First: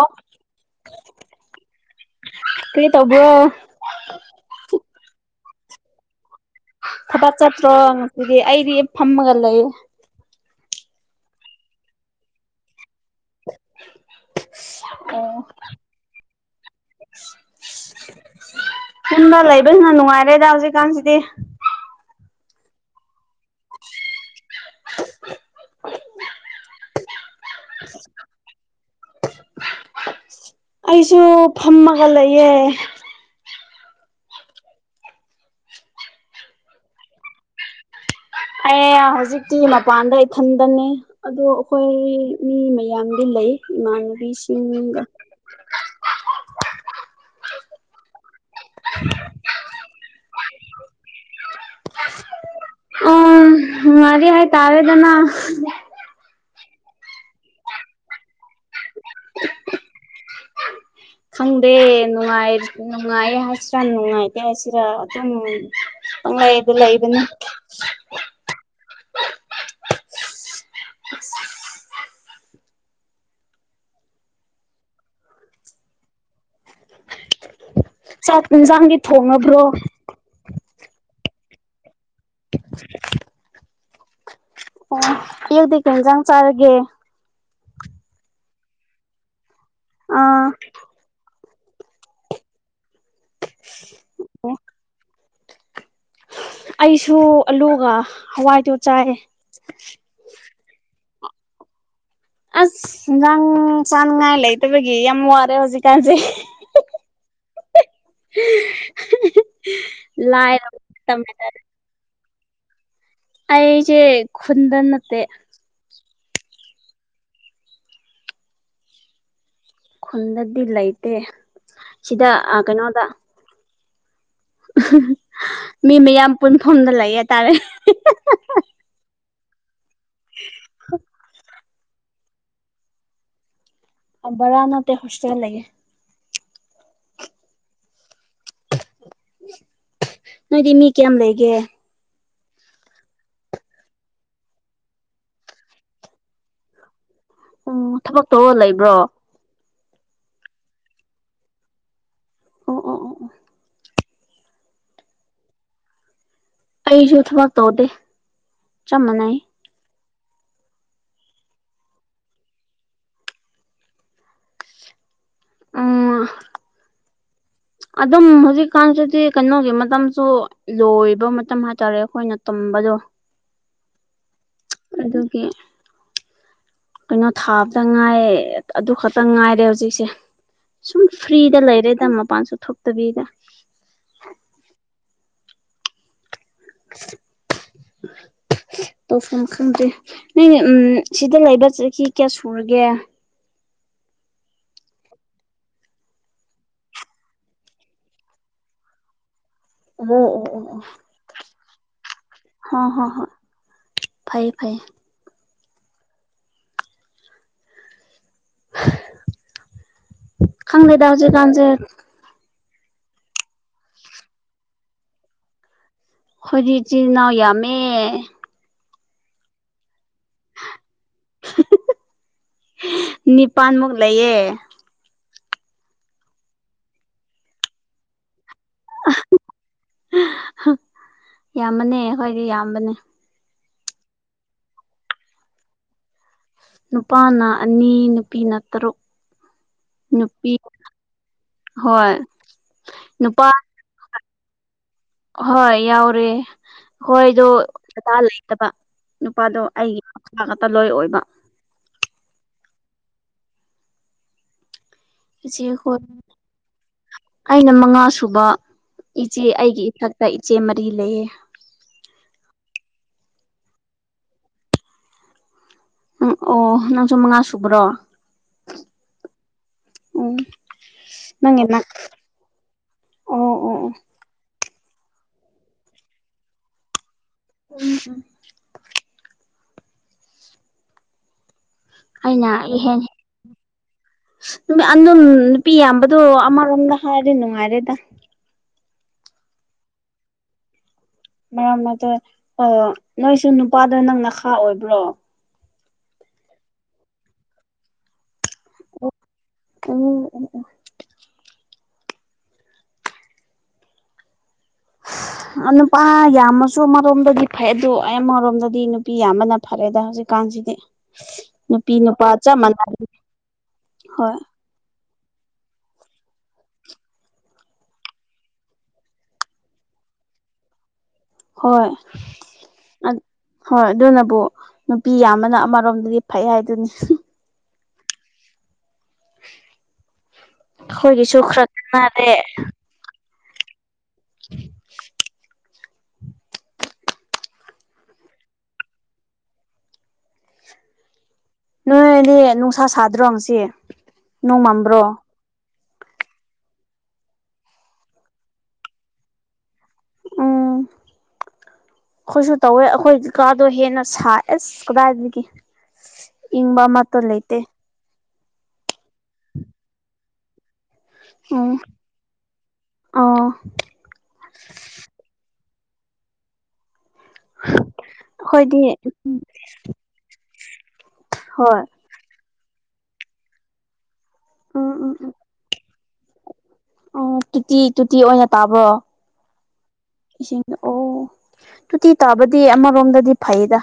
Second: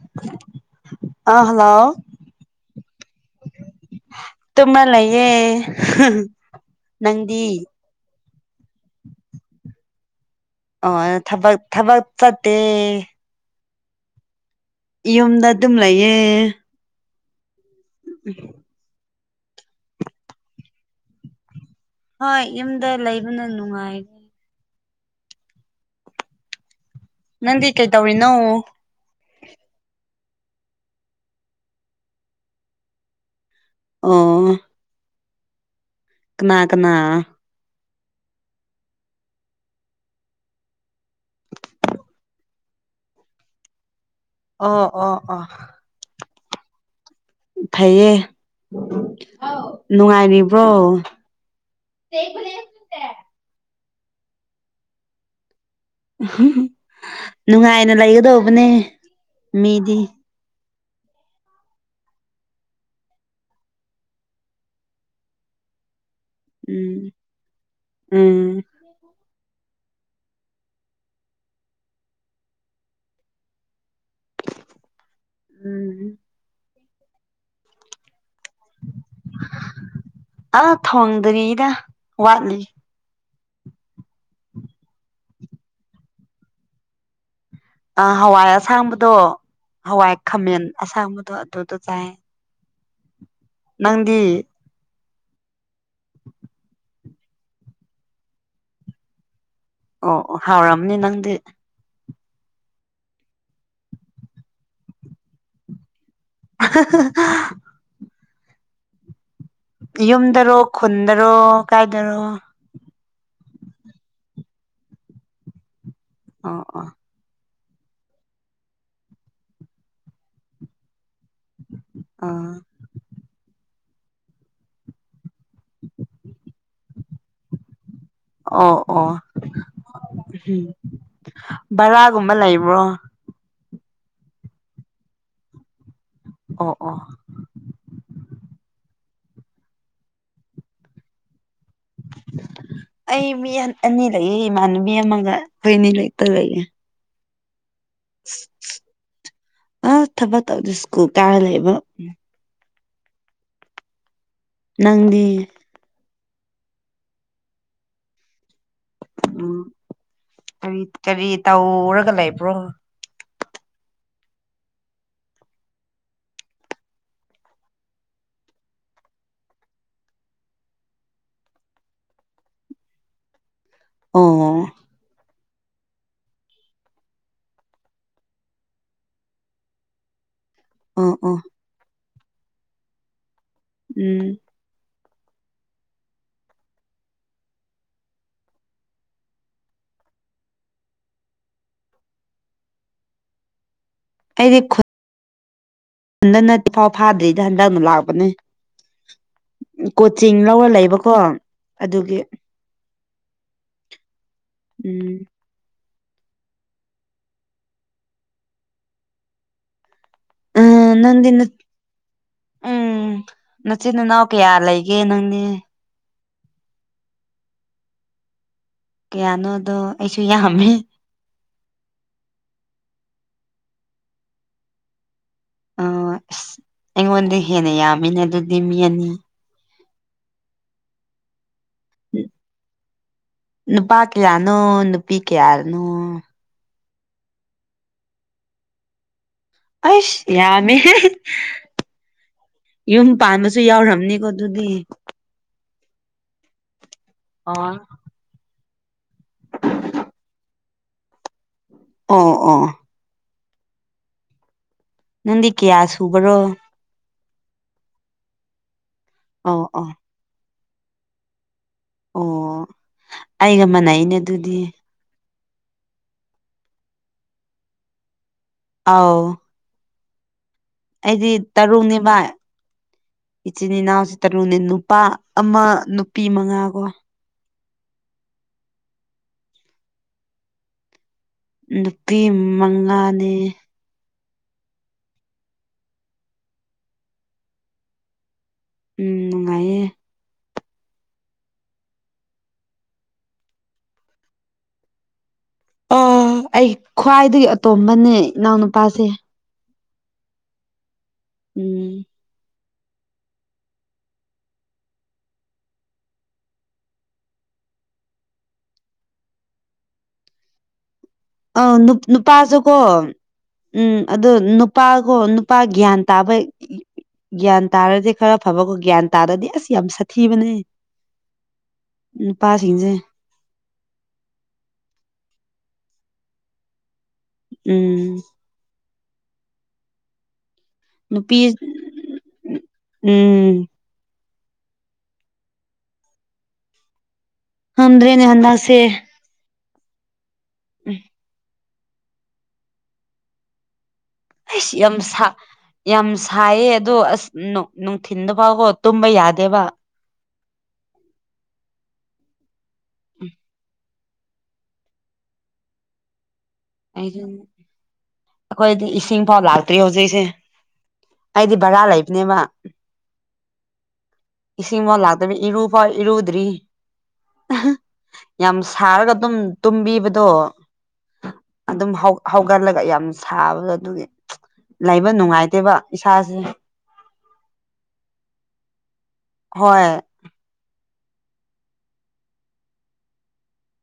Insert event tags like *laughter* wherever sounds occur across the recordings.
ꯑꯣ ꯑ ꯍꯜꯂꯣ ꯀꯔꯤ ꯇꯧꯕ꯭ꯔꯣ ꯇꯨꯝꯃ ꯂꯩꯌꯦ *unintelligible* ꯊꯕꯛ ꯅꯪꯗꯤ ꯆꯠꯇ꯭ꯔꯣ ꯉꯁꯤꯗꯤ ꯑꯩꯗꯤ ꯐꯝꯃꯒ ꯂꯩꯔꯦ ꯑꯣꯑꯦ ꯊꯕꯛ ꯊꯕꯛ ꯆꯠꯇꯦ *inaudible* ꯏꯌꯨꯝꯗ ꯑꯗꯨꯝ ꯂꯩꯌꯦ ꯌꯨꯝꯕ ꯂꯩꯕꯅ ꯅꯨꯡꯉꯥꯏꯔꯦꯗ ꯍꯧꯖꯤꯛꯀꯥꯟꯖꯤꯗꯤ ꯍꯣꯏ ꯌꯨꯝꯗ ꯂꯩꯕꯅ ꯅꯨꯡꯉꯥꯏ ꯅꯪꯗꯤ ꯀꯩꯇꯧꯔꯤꯅꯣ ꯑꯩꯁꯨ ꯐꯝꯃꯒ ꯂꯩꯌꯦ ꯑꯣ ꯀꯅꯥ ꯀꯅꯥ ꯑꯩ ꯍꯧꯖꯤꯛꯇꯤ ꯃꯄꯥꯟꯗ ꯏꯊꯟꯗꯅꯦ ꯑꯗꯣ ꯑꯈꯣꯏ ꯃꯤ ꯃꯌꯥꯝꯗꯤ ꯂꯩ ꯏꯃꯥꯟꯅꯕꯤꯁꯤ ꯑꯣ ꯑꯣ ꯑꯣ ꯐꯩꯌꯦ *unintelligible* ꯅꯨꯡꯉꯥꯏꯔꯤꯕ꯭ꯔꯣ *unintelligible* ꯑꯥ ꯅꯨꯡꯉꯥꯏꯔꯤ ꯍꯥꯏ ꯇꯥꯔꯦꯗꯅ *unintelligible* ꯅꯨꯡꯉꯥꯏꯅ ꯂꯩꯒꯗꯧꯕꯅꯦ ꯃꯤꯗꯤ ꯈꯪꯗꯦ ꯅꯨꯡꯉꯥꯏ ꯅꯨꯡꯉꯥꯏꯌꯦ ꯍꯥꯏꯁꯤꯔꯥ ꯅꯨꯡꯉꯥꯏꯇꯦ ꯍꯥꯏꯁꯤꯔꯥ ꯑꯗꯨꯝ ꯄꯪꯂꯩꯗ ꯎꯝ ꯂꯩꯕꯅꯦ ꯎꯝ ꯎꯝ ꯆꯥꯛ ꯏꯟꯖꯥꯡꯗꯤ ꯊꯣꯡꯉꯕ꯭ꯔꯣ ꯑꯥ ꯊꯣꯡꯗ꯭ꯔꯤꯗ ꯋꯥꯠꯂꯤ *inaudible* ꯑꯣ ꯑꯌꯨꯛꯇꯤ ꯀꯩ ꯍꯦꯟꯖꯥꯡ ꯆꯥꯔꯒꯦ ꯑꯥ ꯍꯋꯥꯏ ꯑꯁꯥꯡꯕꯗꯣ ꯍꯋꯥꯏ ꯑꯥ ꯈꯥꯃꯦꯟ ꯑꯁꯥꯡꯕꯗꯣ ꯑꯗꯨꯗꯣ ꯆꯥꯏ ꯅꯪꯗꯤ ꯑꯩꯁꯨ ꯑꯂꯨꯒ ꯍꯋꯥꯏꯗꯣ ꯆꯥꯏꯌꯦ ꯑꯣ ꯑꯣ ꯍꯥꯎꯔꯝꯅꯤ ꯅꯪꯗꯤ ꯑꯁ ꯍꯤꯟꯖꯥꯡ ꯆꯥꯅꯉꯥꯏ ꯂꯩꯇꯕꯒꯤ ꯌꯥꯝ ꯋꯥꯔꯦ ꯍꯨꯖꯤꯛꯀꯥꯟꯖꯦ *unintelligible* *unintelligible* ꯌꯨꯝꯗꯔꯣ ꯂꯥꯏꯔꯕ ꯈꯨꯟꯗꯔꯣ ꯃꯇꯝꯅꯤꯅ ꯀꯥꯏꯗꯔꯣ ꯑꯩꯖꯦ ꯈꯨꯟꯗ ꯅꯠꯇꯦ ꯑꯣ ꯑꯣ ꯈꯨꯟꯗꯗꯤ ꯂꯩꯇꯦ ꯁꯤꯗ ꯑꯥ ꯀꯩꯅꯣꯗ ꯃꯤ ꯃꯌꯥꯝ ꯄꯨꯟꯐꯝꯗ ꯂꯩꯌꯦ ꯇꯥꯔꯦ ꯑꯣ ꯑꯣ ꯕꯔꯥꯒꯨꯝꯕ ꯂꯩꯕ꯭ꯔꯣ ꯕꯔꯥ ꯅꯠꯇꯦ ꯍꯣꯁꯇꯦꯜ ꯂꯩꯌꯦ ꯑꯣ ꯑꯣ ꯅꯣꯏꯗꯤ ꯃꯤ ꯀ꯭ꯌꯥꯝ ꯂꯩꯒꯦ ꯑꯩ ꯃꯤ ꯑꯅꯤ ꯂꯩꯌꯦ ꯏꯃꯥꯟꯅꯕꯤ ꯑꯃꯒ ꯈꯣꯏ ꯑꯅꯤ ꯂꯩꯇ ꯂꯩꯌꯦ ꯑꯣ ꯊꯕꯛ ꯇꯧꯔ ꯂꯩꯕ꯭ꯔꯣ ꯑ ꯊꯕꯛ ꯇꯧꯗꯦ ꯁ꯭ꯀꯨꯜ ꯀꯥꯔ ꯂꯩꯕ ꯑꯣ ꯑꯣ ꯑꯣ ꯅꯪꯗꯤ ꯑꯩꯖꯨ ꯊꯕꯛ ꯇꯧꯗꯦ ꯆꯞ ꯃꯥꯟꯅꯩ ꯑ ꯀꯔꯤ ꯀꯔꯤ ꯇꯧꯔꯒ ꯂꯩꯕ꯭ꯔꯣ *unintelligible* ꯑꯗꯨꯝ ꯍꯧꯖꯤꯛꯀꯥꯟꯁꯤꯗꯤ ꯀꯩꯅꯣꯒꯤ ꯃꯇꯝꯁꯨ ꯂꯣꯏꯕ ꯃꯇꯝ ꯍꯥꯏꯇꯥꯔꯦ ꯑꯈꯣꯏꯅ ꯇꯨꯝꯕꯗꯣ ꯑꯣ ꯑꯗꯨꯒꯤ ꯀꯩꯅꯣ ꯊꯥꯕꯗ ꯉꯥꯏ ꯑꯗꯨ ꯈꯠꯇ ꯉꯥꯏꯔꯦ ꯍꯨꯖꯤꯛꯁꯦ ꯁꯨꯝ ꯑꯣ ꯑꯣ ꯐ꯭ꯔꯤꯗ ꯂꯩꯔꯦꯗ ꯃꯄꯥꯟꯁꯨ ꯊꯣꯛꯇꯕꯤꯗ ꯎꯝ *unintelligible* ꯇꯧꯐꯝ ꯈꯪꯗꯦ ꯅꯪꯅꯤ ꯎꯝ ꯁꯤꯗ ꯂꯩꯕ ꯆꯍꯤ ꯀ꯭ꯌꯥ ꯁꯨꯔꯒꯦ ꯑꯩꯗꯤ ꯈꯨ ꯎꯟꯗ ꯅꯠꯇꯤꯐꯥꯎ ꯐꯥꯗ꯭ꯔꯤꯗꯤ ꯍꯟꯗꯛꯅ ꯂꯥꯛꯄꯅꯦ ꯑꯣ ꯀꯣꯆꯤꯡ ꯂꯧꯔ ꯂꯩꯕꯀꯣ ꯑꯗꯨꯒꯤ ꯍꯣ ꯍꯣ ꯍꯣꯏ ꯐꯩ ꯐꯩ ꯎꯝ ꯑ ꯈꯪꯗꯦꯗ ꯅꯪꯗꯤ ꯅꯠ ꯍꯧꯖꯤꯛꯀꯥꯟꯁꯦ ꯎꯝ ꯅꯆꯤꯟ ꯅꯅꯥꯎ ꯀꯌꯥ ꯂꯩꯒꯦ ꯅꯪꯗꯤ ꯈꯣꯏꯗꯤ ꯏꯆꯤꯟ ꯏꯅꯥꯎ ꯌꯥꯝꯃꯦ ꯀꯌꯥꯅꯣ ꯑꯗꯣ ꯑꯩꯁꯨ ꯌꯥꯝꯃꯦ ꯅꯤꯄꯥꯟꯃꯨꯛ ꯂꯩꯌꯦ ꯑ ꯑꯁ ꯑꯩꯉꯣꯟꯗꯩ ꯍꯦꯟꯅ ꯌꯥꯝꯃꯤꯅꯦ ꯑꯗꯨꯗꯤ ꯃꯤ ꯑꯅꯤ ꯌꯥꯝꯃꯅꯦ ꯑꯩꯈꯣꯏꯗꯤ ꯌꯥꯝꯕꯅꯦ ꯅꯨꯄꯥ ꯀꯌꯥꯅꯣ ꯅꯨꯄꯤ ꯀꯌꯥꯔꯅꯣ ꯅꯨꯄꯥꯅ ꯑꯅꯤ ꯅꯨꯄꯤꯅ ꯇꯔꯨꯛ ꯑꯩꯁ ꯅꯨꯄꯤ ꯌꯥꯃꯦꯍꯦ ꯍꯣꯏ ꯌꯨꯝ ꯅꯨꯄꯥ ꯄꯥꯟꯕꯁꯨ ꯌꯥꯎꯔꯝꯅꯤꯀꯣ ꯗꯨꯗꯤ ꯍꯣꯏ ꯌꯥꯎꯔꯦ ꯑꯈꯣꯏꯗꯣ ꯑꯣ ꯗꯗꯥ ꯂꯩꯠ ꯅꯠꯇꯕ ꯅꯨꯄꯥꯗꯣ ꯑꯩꯒꯤ *unintelligible* ꯇ ꯂꯣꯏ ꯑꯣꯏꯕ ꯑꯣ ꯑꯣ ꯅꯪꯗꯤ ꯏꯆꯦ ꯀꯌꯥ ꯍꯣꯏ ꯁꯨꯕꯔꯣ ꯑꯩꯅ ꯃꯉꯥꯁꯨꯨꯕ ꯏꯆꯦ ꯑꯣ ꯑꯩꯒꯤ ꯑꯣ ꯏꯊꯛ ꯒ ꯏꯆꯦ ꯃꯔꯤ ꯂꯩꯌꯦ ꯑꯣ ꯑꯩꯒ ꯃꯥꯟꯅꯥꯏꯅꯦ ꯑꯗꯨꯗꯤ ꯎꯝ ꯑꯣ ꯅꯪꯁꯨ ꯃꯉꯥ ꯁꯨꯕ꯭ꯔꯣ ꯑꯥꯎ ꯎꯝ ꯑꯩꯗꯤ ꯇꯔꯨꯛꯅꯤꯚꯥ ꯑꯣ ꯑꯣ ꯏꯆꯤꯟ ꯑꯣ ꯏꯅꯥꯎꯁ ꯇꯔꯨꯛꯅꯦ ꯅꯨꯄꯥ ꯑꯃ ꯅꯨꯄꯤ ꯃꯉꯥ ꯀꯣ ꯎ ꯎꯝ ꯅꯨꯄꯤ ꯑꯩꯅ ꯃꯉꯥꯅ‌ꯦ ꯗꯨꯝ ꯑꯗꯨꯝ ꯅꯨꯄꯤ ꯌꯥꯝꯕꯗꯣ ꯑꯃꯔꯣꯝꯗ ꯍꯥꯏꯔꯗꯤ ꯅꯨꯡꯉꯥꯏꯔꯦꯗ ꯎꯝ ꯅꯨꯡꯉꯥꯏꯌꯦ ꯃ *unintelligible* ꯗꯨ ꯑꯣ ꯅꯣꯏꯁꯨ ꯅꯨꯄꯥꯗ‌ꯣ ꯅꯪ ꯅꯈꯥ ꯑꯣꯏꯕ꯭ꯔꯣ ꯑ‌ꯣ ꯑꯩ ꯈ꯭ꯋꯥꯏꯗꯒꯤ ꯑꯇꯣꯝꯕꯅꯦ ꯏꯅꯥꯎꯅꯨꯄꯥꯁꯦ *unintelligible* ꯎꯝ *unintelligible* ꯑ ꯅꯨꯄꯥ ꯌꯥꯝꯃꯁꯨ ꯑꯃꯔ‌ꯣꯝꯗꯗꯤ ꯐꯩ ꯑꯗ‌ꯣ ꯑꯩꯃꯔꯣꯝꯗꯗꯤ ꯅꯨꯄꯤ ꯌꯥꯝꯕꯅ ꯐꯔꯦ‌ꯗ ꯍꯧꯖꯤꯛꯀꯥꯟꯁꯤꯗꯤ ꯑ ꯅꯨꯄꯤ ꯅꯨꯞ ꯅꯨꯄꯥ ꯆꯞ ꯅꯨꯄꯥꯁꯨꯀꯣ ꯃꯥꯟꯅꯔꯦ ꯎꯝ ꯑꯗ‌ꯣ ꯍꯣꯏ ꯅꯨꯞ ꯄꯥꯀ‌ꯣ ꯅꯨꯄꯥ ꯒ꯭ꯌꯥꯟ ꯇꯥꯕ *unintelligible* ꯒ꯭ꯌꯥꯟ ꯇꯥꯔꯗꯤ ꯈꯔ ꯐꯕꯀꯣ ꯒ꯭ꯌꯥꯟ ꯇꯥꯗ꯭ꯔꯗꯤ ꯑꯁ ꯌꯥꯝ ꯁꯥꯊꯤꯕꯅꯦ ꯍꯣꯏ ꯅꯨꯄꯥꯁꯤꯡꯁꯦ ꯑꯠ ꯍꯣꯏ ꯑꯗꯨꯅꯕꯨ ꯅꯨꯄꯤ ꯌꯥꯝꯕꯅ ꯑꯃꯔꯣꯝꯗꯤ ꯐꯩ ꯍꯥꯏꯗꯨꯅꯤ ꯎꯝ ꯅꯨꯄꯤ ꯑꯈꯣꯏꯒꯤꯁꯨ ꯈꯔꯛ ꯅꯥꯟꯂꯦ ꯎꯝ *unintelligible* ꯉꯝꯗ꯭ꯔꯦꯅꯦ ꯍꯟꯗꯛꯁꯦ ꯎꯝ ꯅꯣꯏꯗꯤ ꯅꯨꯡꯁꯥ ꯁꯥꯗ꯭ꯔꯣ ꯉꯁꯤ ꯅꯣꯡ ꯑꯁ ꯌꯥꯝ ꯃꯝꯕ꯭ꯔꯣ ꯁꯥ ꯌꯥꯝ ꯁꯥꯏꯌꯦ ꯑꯗꯣ ꯑꯁ ꯅꯨꯡ ꯅꯨꯡꯊꯤꯟꯗꯨ ꯐꯥꯎꯀ‌ꯣ ꯇꯨꯝꯕ ꯌꯥꯗꯦꯕ ꯎꯝ ꯈꯣꯏꯁꯨ ꯇꯧꯋꯦ ꯑꯈꯣꯏ ꯀꯥꯗꯣ ꯍꯦꯟꯅ ꯁꯥꯏ ꯑꯁ ꯀꯗꯥꯏꯗꯒꯤ ꯏꯪꯕ ꯑꯃꯇ ꯂꯩꯇꯦ ꯑꯈꯣꯏꯗꯤ ꯏꯁꯤꯡꯐꯥꯎ ꯂꯥꯛꯇ꯭ꯔꯤ ꯍꯧꯖꯤꯛꯁꯦ ꯑꯩꯗꯤ ꯎꯝ ꯕꯔꯥ ꯂꯩꯕꯅꯦꯕ ꯑꯣ ꯏꯁꯤꯡ ꯃꯥ ꯂꯥꯛꯇꯕꯤ ꯏꯔꯨꯕꯛ ꯏꯔꯨꯗ꯭ꯔꯤ ꯑꯍꯥ ꯌꯥꯝ ꯑꯩꯈꯣꯏꯗꯤ ꯁꯥꯔꯒ ꯑꯗꯨꯝ ꯇꯨꯝꯕꯤꯕꯗꯣ ꯍꯣꯏ ꯑꯗꯨꯝ ꯍꯧ ꯍꯧꯒꯠꯂꯒ ꯌꯥꯝ ꯁꯥꯕꯗꯣ ꯑꯗꯨꯒꯤ ꯎꯝ ꯂꯩꯕ ꯎꯝ ꯎꯝ ꯅꯨꯡꯉꯥꯏꯇꯦꯕ ꯏꯁꯥꯖ‌ꯦ ꯑꯣ ꯇꯨꯇꯤ ꯇꯨꯇꯤ ꯑꯣꯏꯅ ꯇꯥꯕ꯭ꯔꯣ ꯍꯣꯏ ꯏꯁꯤꯡ ꯑꯣ ꯇꯣꯇꯤ ꯇꯥꯕꯗꯤ ꯑꯃꯔꯣꯝꯗꯗꯤ ꯐꯩꯗ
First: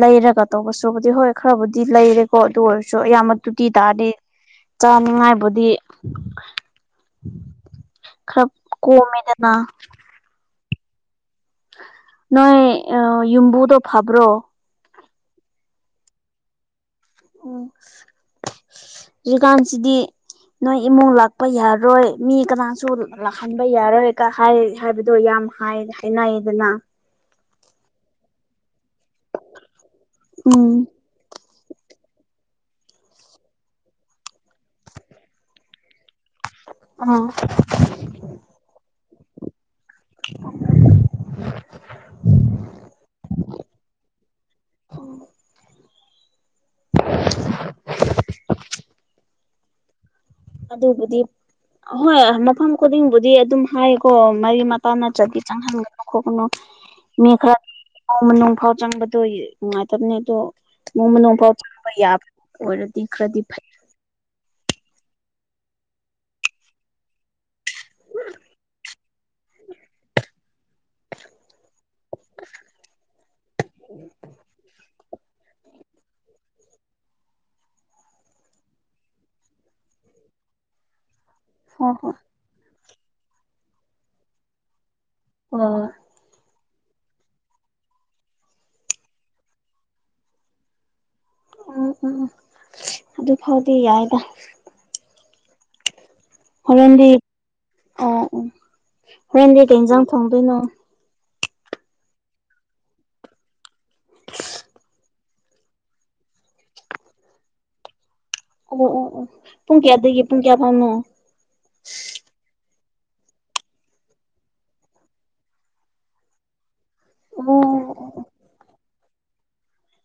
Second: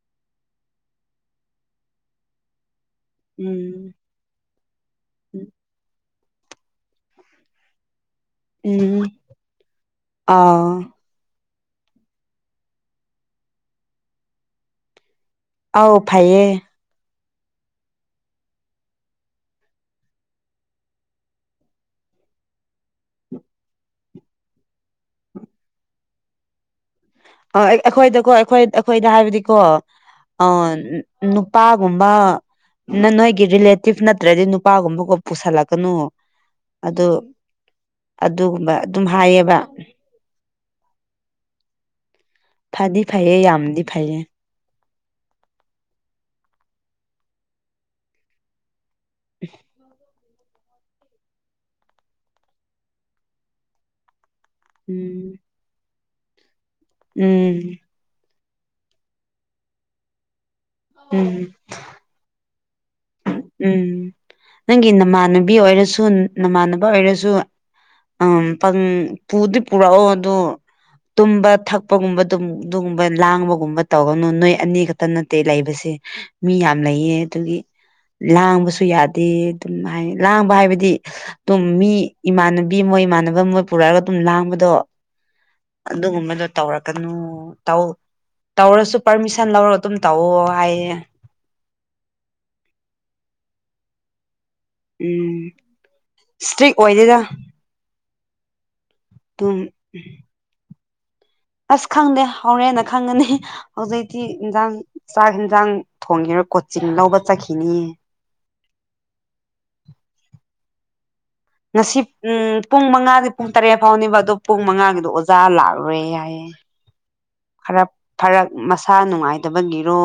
ꯂꯩꯔꯒ ꯇꯧꯕꯁꯨꯍꯧꯖꯤꯛ ꯍꯣꯏ ꯈꯔꯕꯨꯗꯤ ꯂꯩꯔꯦꯀꯣ ꯑꯗꯨ ꯑꯣꯏꯔ ꯁꯨ ꯑꯌꯥꯝꯕ ꯇꯨꯇꯤ ꯎꯝ ꯇꯥꯔꯗꯤ ꯆꯥꯅꯤꯡꯉꯥꯏꯕꯨꯗꯤ ꯈꯔ ꯎꯝ ꯀꯣꯝꯃꯦꯗꯅ ꯑꯥꯎ ꯅꯣꯏ ꯑꯥ ꯌꯨꯝꯕꯨꯗꯣ ꯐꯥꯕ꯭ꯔꯣ ꯑꯥꯎ ꯐꯩꯌꯦ ꯎꯝ ꯍꯨꯖꯤꯀꯥꯟꯁꯤꯗꯤ ꯅꯣꯏ ꯏꯃꯨꯡ ꯂꯥꯛꯄ ꯌꯥꯔꯣꯏ ꯃꯤ ꯀꯅꯥꯁꯨ ꯂꯥꯛꯍꯟꯕ ꯌꯥꯔꯣꯏꯒꯥ ꯍꯥꯏ ꯍꯥꯏꯕꯗꯣ ꯌꯥꯝ ꯍꯥꯏ ꯍꯥꯏꯅꯩꯗꯅ ꯑꯥ ꯑꯩꯈꯣꯏꯗꯀꯣ ꯑꯩꯈꯣꯏ ꯑꯩꯈꯣꯏꯗ ꯍꯥꯏꯕꯗꯤꯀꯣ ꯑꯥꯟ ꯎꯝ ꯅꯨꯄꯥꯒꯨꯝꯕ ꯅꯥ ꯅꯣꯏꯒꯤ ꯔꯤꯂꯦꯇꯤꯞ ꯅꯠꯇ꯭ꯔꯥꯗꯤ ꯅꯨꯄꯥꯒꯨꯝꯕꯒꯥ ꯄꯨꯁꯜꯂꯛꯀꯥꯅꯨ ꯑꯗꯨ ꯑꯥ ꯑꯗꯨꯒꯨꯝꯕ ꯑꯗꯨꯝ ꯍꯥꯏꯌꯦꯕ *unintelligible* ꯐꯥꯗꯤ ꯐꯩꯌꯦ ꯌꯥꯝꯗꯤ ꯐꯩꯌꯦ ꯑꯣ *unintelligible* ꯎꯝ ꯑꯗꯨꯕꯨꯗꯤ ꯑꯍꯣꯏ ꯃꯐꯝ ꯈꯨꯗꯤꯡꯕꯨꯗꯤ ꯑꯗꯨꯝ ꯍꯥꯏꯀꯣ ꯃꯔꯤ ꯃꯇꯥ ꯎꯝ ꯅꯠꯇ꯭ꯔꯥꯗꯤ ꯆꯪꯍꯟꯒꯅꯣ ꯈꯣꯠꯀꯥꯅꯣ ꯃꯤ ꯈꯔ ꯎꯝ *inaudible* ꯑꯥ ꯃꯅꯨꯡ ꯐꯥꯎ ꯆꯪꯕꯗꯣ ꯅꯨꯡꯉꯥꯏꯇꯕꯅꯦ ꯑꯗꯣ ꯅꯣꯡꯃ ꯅꯣꯡ ꯎꯝ *inaudible* ꯆꯪꯕ ꯌꯥꯕ ꯑꯣꯏꯔꯗꯤ ꯈ꯭ꯔꯗꯤ ꯎꯝ ꯅꯪꯒꯤ ꯅꯃꯥꯟꯅꯕꯤ ꯑꯣꯏꯔꯁꯨ ꯅꯃꯥꯟꯅꯕ ꯑꯣꯏꯔꯁꯨ ꯑꯥꯝ ꯄꯪ ꯄꯨꯗꯤ ꯄꯨꯔꯛꯑꯣ ꯑꯗꯣ ꯇꯨꯝꯕ ꯊꯛ ꯄꯒꯨꯝꯕ ꯗꯨꯝ ꯑꯗꯨꯒꯨꯝꯕ ꯂꯥꯡꯕꯒꯨꯝꯕ ꯇꯧꯒꯥꯅꯨ ꯅꯣꯏ ꯑꯅꯤ ꯈꯛꯇꯥ ꯅꯠꯇꯦ ꯂꯩꯕꯁꯦ ꯃꯤ ꯌꯥꯝ ꯂꯩꯌꯦ ꯑꯗꯨꯒꯤ ꯂꯥꯡꯕꯁꯨ ꯌꯥꯗꯦ ꯑꯗꯨꯝ ꯍꯥꯏ ꯂꯥꯡꯕ ꯍꯥꯏꯕꯗꯤ ꯑꯗꯨꯝ ꯃꯤ ꯍꯣꯏ ꯍꯣꯏ ꯏꯃꯥꯟꯅꯞ ꯕꯤ ꯃꯣꯏ ꯏꯃꯥꯟꯅꯕ ꯃꯣꯏ ꯄꯨꯔꯛꯑꯒꯥ ꯑꯗꯨꯝ ꯂꯥꯡꯕꯗꯣ ꯑꯣ ꯑꯗꯨꯒꯨꯝꯕꯗꯣ ꯇꯧꯔꯛꯀꯥꯅꯨ ꯇꯧ ꯇꯧꯔꯥꯁꯨ ꯄꯥꯔꯃꯤꯁꯟ ꯂꯧꯔꯒꯥ ꯑꯗꯨꯝ ꯇꯧꯋꯣ ꯍꯥꯏꯌꯦ ꯎꯝ ꯎꯝ ꯑꯗꯨ ꯐꯥꯎꯗꯤ ꯌꯥꯏꯗ ꯎꯝ ꯏꯁꯇ꯭ꯔꯤꯛ ꯍꯣꯔꯦꯟꯗꯤ ꯑꯣꯏꯗꯦꯗ ꯑꯥ ꯑꯣ ꯑꯗꯨꯝ ꯍꯣꯔꯦꯟꯗꯤ ꯀꯩ ꯍꯤꯟꯖꯥꯡ ꯊꯣꯡꯗꯣꯏꯅꯣ ꯑꯁ ꯈꯪꯗꯦ ꯍꯧꯔꯦꯅ ꯈꯪꯉꯅꯤ ꯍꯧꯖꯤꯛꯇꯤ ꯏꯟꯖꯥꯡ ꯆꯥꯛ ꯍꯤꯟꯖꯥꯡ ꯊꯣꯡꯒꯤꯔꯣꯏ ꯀꯣꯆꯤꯡ ꯂꯧꯕ ꯆꯠꯈꯤꯅꯤꯌꯦ ꯑꯣ ꯑꯣ ꯑꯣ ꯄꯨꯡ ꯀꯌꯥꯗꯒꯤ ꯄꯨꯡ ꯀꯌꯥ ꯐꯥꯎꯅꯣ ꯉꯁꯤ ꯎꯝ ꯄꯨꯡ ꯃꯉꯥꯒꯤ ꯄꯨꯡ ꯇꯔꯦꯠ ꯐꯥꯎꯅꯤꯕ ꯑꯗꯣ ꯄꯨꯡ ꯃꯉꯥꯒꯤꯗꯣ ꯑꯣꯖꯥ ꯂꯥꯛꯔꯣꯏꯌꯦ ꯍꯥꯏꯌꯦ ꯑꯣ ꯈꯔ ꯐꯔꯛ ꯃꯁꯥ ꯅꯨꯡꯉꯥꯏ ꯗꯕꯒꯤꯔꯣ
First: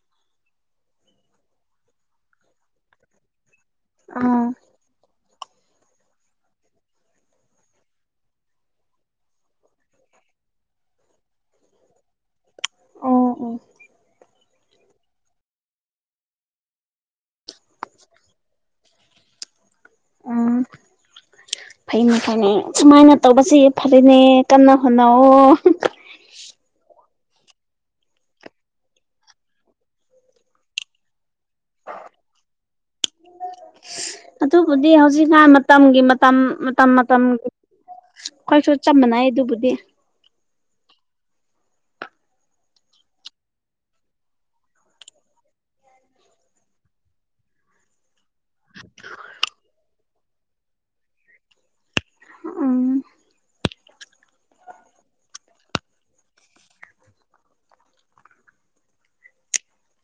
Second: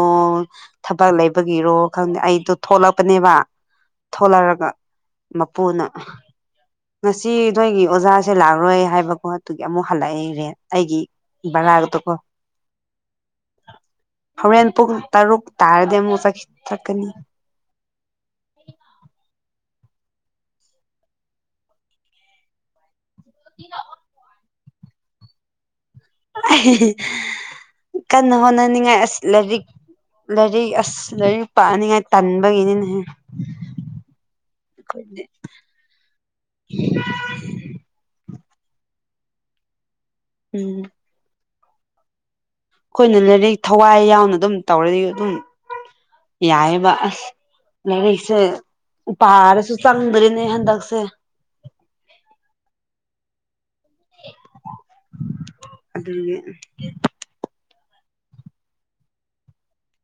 ꯊꯕꯛ ꯂꯩꯕꯒꯤꯔꯣ ꯈꯪꯗꯦ ꯑꯩꯗꯣ ꯊꯣꯛꯂꯛꯄꯅꯦꯕ ꯑꯥ ꯊꯣꯛꯂꯔꯒꯥ ꯃꯄꯨꯅ ꯉꯁꯤ ꯅꯣꯏꯒꯤ ꯑꯣꯖꯥꯁꯦ ꯂꯥꯛꯔꯣꯏ ꯍꯥꯏꯕꯀꯣ ꯇꯨꯒꯤ ꯑꯃꯨꯛ ꯍꯜꯂꯛꯏ ꯔꯦꯟ ꯑꯩꯒꯤ ꯕꯔꯥ ꯗꯨꯗꯥ ꯀꯣ ꯑꯣ ꯎꯝ ꯎꯝ ꯍꯣꯔꯦꯟ ꯄꯨꯡ ꯇꯔꯨꯛ ꯇꯥꯔꯗꯤ ꯑꯃꯨꯛ ꯆꯠꯈꯤ ꯆꯛꯀꯅꯤ꯫ ꯐꯩꯅꯤ ꯐꯩꯅꯤ ꯁꯨꯃꯥꯏꯅ ꯇꯧꯕꯁꯤ ꯐꯔꯦꯅꯦ ꯀꯟꯅ ꯍꯣꯠꯅꯧꯑꯣ꯫ ꯀꯟꯅ ꯍꯣꯠꯅꯅꯤꯡꯉꯥꯏ ꯑꯁ ꯂꯥꯏꯔꯤꯛ ꯂꯥꯏꯔꯤꯛ ꯑꯁ ꯂꯥꯏꯔꯤꯛ ꯄꯥꯅꯤꯡꯉꯥꯏ ꯇꯟꯕꯒꯤꯅꯤꯅꯦꯍꯦ꯫ ꯑꯗꯨꯕꯨꯗꯤ ꯑꯩꯈꯣꯏꯗꯤ ꯍꯧꯖꯤꯛꯅꯥꯟ ꯃꯇꯝꯒꯤ ꯃꯇꯝ ꯃꯇꯝ ꯃꯇꯝꯒꯤ ꯈꯣꯏꯁꯨ ꯆꯞ ꯃꯥꯟꯅꯏꯩ ꯑꯗꯨꯕꯨꯗꯤ꯫ ꯎꯝ꯫ ꯑꯩꯈꯣꯏꯅ ꯂꯥꯏꯔꯤꯛ ꯊꯋꯥꯏ ꯌꯥꯎꯅ ꯑꯗꯨꯝ ꯇꯧꯔꯗꯤ ꯑꯗꯨꯝ ꯌꯥꯏꯌꯦꯕ ꯎꯝ ꯂꯥꯏꯔꯤꯛꯁꯦ ꯄꯥꯔꯁꯨ ꯆꯪꯗ꯭ꯔꯤꯅꯦ ꯍꯟꯗꯛꯁꯦ꯫ ꯎꯝ꯫ ꯑꯗꯨꯒꯤ꯫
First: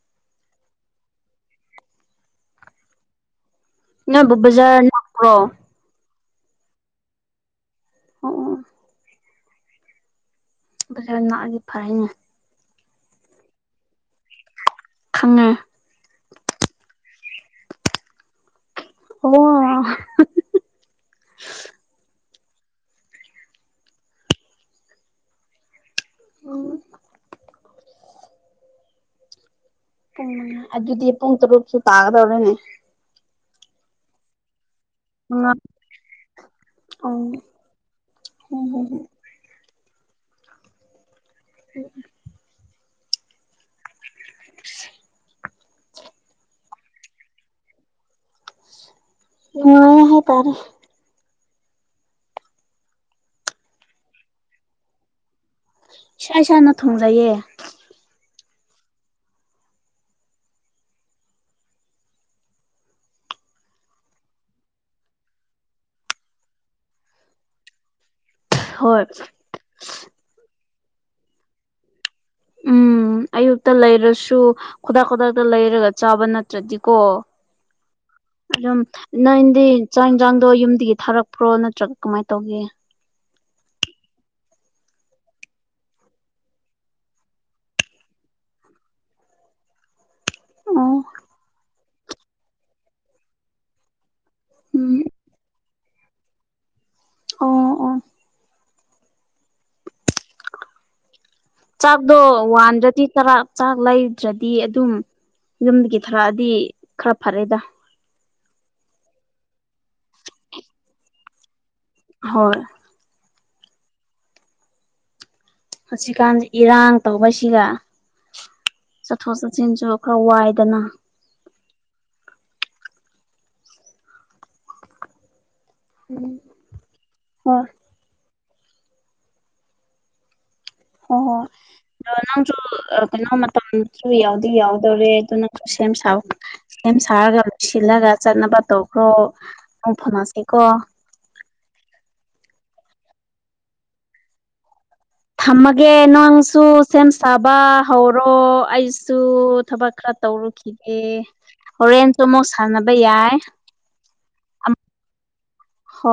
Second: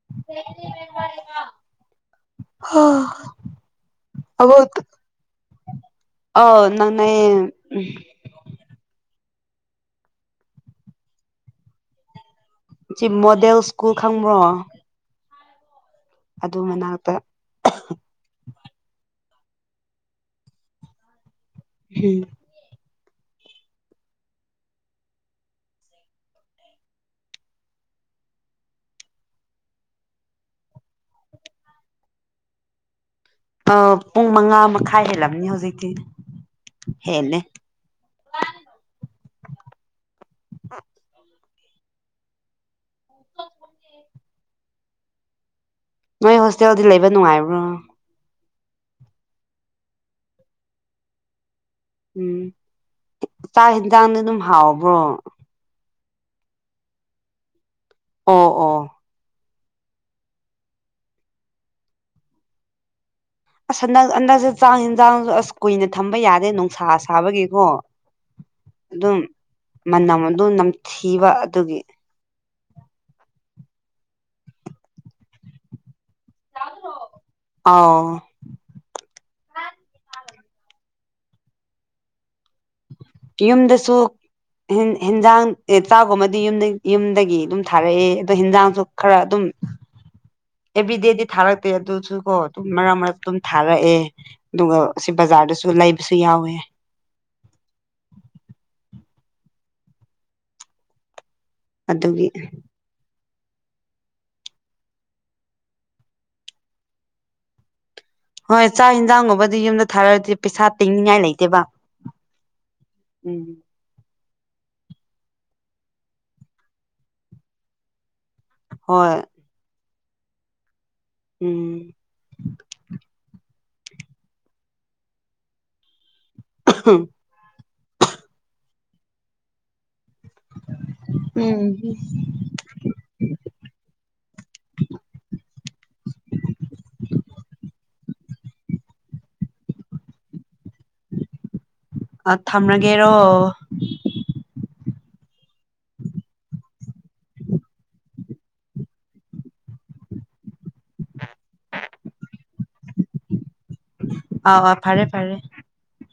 ꯍꯥ꯫ ꯅꯣꯏꯕꯨ ꯕꯖꯥꯔ ꯅꯛꯄ꯭ꯔꯣ꯫ ꯑꯧ ꯅꯛꯅꯩꯌꯦ꯫ ꯑꯣ ꯑꯣ ꯕꯖꯥ꯭ꯔ ꯅꯛꯑꯗꯤ ꯐꯔꯦꯅꯦ꯫ ꯁꯤ ꯃꯣꯗꯦꯜ ꯁ꯭ꯀꯨꯜ ꯈꯪꯕ꯭ꯔꯣ꯫ ꯈꯪꯉꯦ꯫ ꯑꯗꯨ ꯃꯅꯥꯛꯇ꯫ ꯑꯣ꯫ ꯎꯝ꯫ ꯎꯝ꯫ ꯄꯨꯡ ꯃꯉꯥ ꯑꯗꯨꯗꯤ ꯄꯨꯡ ꯇꯔꯨꯛꯁꯨ ꯇꯥꯒꯗꯧꯔꯦꯅꯦ꯫ ꯑꯥ ꯄꯨꯡ ꯃꯉꯥ ꯃꯈꯥꯏ꯫ ꯍꯦꯜꯂꯝꯅꯤ ꯃꯉꯥ ꯍꯧꯖꯤꯛꯇꯤ ꯎꯝ ꯍꯦꯜꯂꯦ ꯍꯣꯝ ꯍꯣꯝ ꯍꯣꯝ *unintelligible* *unintelligible* ꯅꯣꯏ ꯍꯣꯁꯇꯦꯜꯗꯤ ꯂꯩꯕ ꯅꯨꯡꯉꯥꯏꯕ꯭ꯔꯣ꯫ ꯅꯨꯡꯉꯥꯏ ꯍꯥꯏ ꯇꯥꯔꯦ꯫ ꯎꯝ ꯆꯥꯛ ꯌꯦꯟꯁꯥꯡꯗꯤ ꯑꯗꯨꯝ ꯍꯥꯎꯕ꯭ꯔꯣ꯫ ꯏꯁꯥ ꯏꯁꯥꯅ ꯊꯣꯡꯖꯩꯌꯦ꯫ ꯑꯣ ꯑꯣ꯫ ꯑꯁ ꯍꯟꯗꯛ ꯍꯟꯗꯛꯁꯦ ꯆꯥꯛ ꯌꯦꯟꯖꯥꯡꯁꯨ ꯑꯁ ꯀꯨꯏꯅ ꯊꯝꯕ ꯌꯥꯗꯦ ꯅꯨꯡꯁꯥ ꯁꯥꯕꯒꯤꯀꯣ꯫ ꯍꯣꯏ ꯑꯗꯨꯝ ꯃꯅꯝ ꯑꯗꯨꯝ ꯅꯝꯊꯤꯕ ꯑꯗꯨꯒꯤ꯫ ꯎꯝ ꯑꯌꯨꯛꯇ ꯂꯩꯔꯁꯨ ꯈꯨꯗꯥꯛ ꯈꯨꯗꯥꯛꯇ ꯂꯩꯔꯒ ꯆꯥꯕ ꯅꯥꯠ ꯇꯔꯗꯤꯀꯣ꯫ ꯑꯥꯎ ꯑꯗꯨꯝ ꯅꯪꯗꯤ ꯆꯥꯛ ꯌꯦꯟꯁꯥꯡꯗꯣ ꯌꯨꯝꯗꯒꯤ ꯊꯥꯔꯛꯄ꯭ꯔꯣ ꯅꯠꯇ꯭ꯔꯒ ꯀꯃꯥꯏ ꯇꯧꯒꯦ꯫ ꯌꯨꯝꯗꯁꯨ ꯍꯦꯟ ꯍꯦꯟꯖꯥꯡ ꯏ ꯆꯥꯛꯒꯨꯝꯕꯗꯤ ꯌꯨꯝꯗ ꯌꯨꯝꯗꯒꯤ ꯑꯗꯨꯝ ꯊꯥꯔꯛꯑꯦ ꯑꯗꯣ ꯍꯦꯟꯖꯥꯡꯁꯨ ꯈꯔ ꯑꯗꯨꯝ *inaudible* ꯑꯦꯚ꯭ꯔꯤ ꯗꯦꯗꯤ ꯊꯥꯔꯛꯇꯦ ꯑꯗꯨꯁꯨ ꯀꯣ ꯑꯗꯨꯝ ꯃꯔꯛ ꯃꯔꯛꯇ ꯑꯗꯨꯝ ꯊꯥꯔꯛꯑꯦ꯫ ꯑꯗꯨꯒ ꯎꯝ ꯁꯤ ꯕꯖꯥꯔꯗꯁꯨ ꯂꯩꯕꯁꯨ ꯌꯥꯎꯑꯦ꯫ ꯑꯣ ꯑꯣ꯫ ꯆꯥꯛꯗꯣ ꯑꯗꯨꯒꯤ ꯋꯥꯟꯗ꯭ꯔꯗꯤ ꯈꯔꯥ ꯆꯥꯛ ꯂꯩꯗ꯭ꯔꯗꯤ ꯑꯗꯨꯝ ꯌꯨꯝꯗꯒꯤ ꯊꯔꯛꯑꯗꯤ ꯈꯔ ꯐꯔꯦꯗ꯫ ꯍꯣꯏ ꯆꯥꯛ ꯍꯤꯟꯖꯥꯡꯒꯨꯝꯕꯗꯤ ꯌꯨꯝꯗ ꯊꯥꯔꯛꯑꯗꯤ ꯄꯩꯁꯥ ꯇꯤꯡꯅꯤꯡꯉꯥꯏ ꯂꯩꯇꯦꯕ ꯍꯣꯏ ꯎꯝ ꯍꯧꯖꯤꯛꯀꯥꯟꯁꯤ ꯏꯔꯥꯡ ꯇꯧꯕꯁꯤꯒ ꯍꯣꯏ ꯆꯠꯊꯣꯛ ꯆꯠ ꯆꯤꯟꯁꯨ ꯈꯔ ꯋꯥꯏꯗꯅ ꯎꯝ ꯎꯝ ꯍꯝ ꯍꯣꯏ ꯍꯣ ꯍꯣ ꯎꯝ ꯑꯥ ꯅꯪ ꯁꯨ ꯑ ꯀꯩꯅꯣ ꯃꯇꯝꯁꯨ ꯌꯧꯗꯤ ꯌꯧꯗꯧꯔꯦ ꯑꯗꯨꯅꯪꯁꯨ ꯁꯦꯝ ꯁꯥꯎ ꯁꯦꯝ ꯁꯥꯔꯒ ꯂꯣꯏꯁꯤꯜꯂꯒ ꯆꯠꯅꯕ ꯇꯧꯈ꯭ꯔꯣ ꯃꯝ ꯐꯪꯉꯁꯤꯀꯣ ꯑ ꯊꯝꯔꯒꯦꯔꯣ ꯊꯝꯃꯒꯦ ꯅꯪꯁꯨ ꯁꯦꯝ ꯁꯥꯕ ꯍꯧꯔꯣ ꯑꯩꯁꯨ ꯊꯕꯛ ꯈꯔ ꯇꯧꯔꯨꯈꯤ ꯒꯦ ꯍꯣꯔꯦꯟꯁꯨ ꯑꯃꯨꯛ ꯁꯥꯟꯅꯕ ꯌꯥꯏ ꯑꯥꯎ ꯑꯝ ꯑ ꯐꯔꯦ ꯐꯔꯦ ꯍꯣ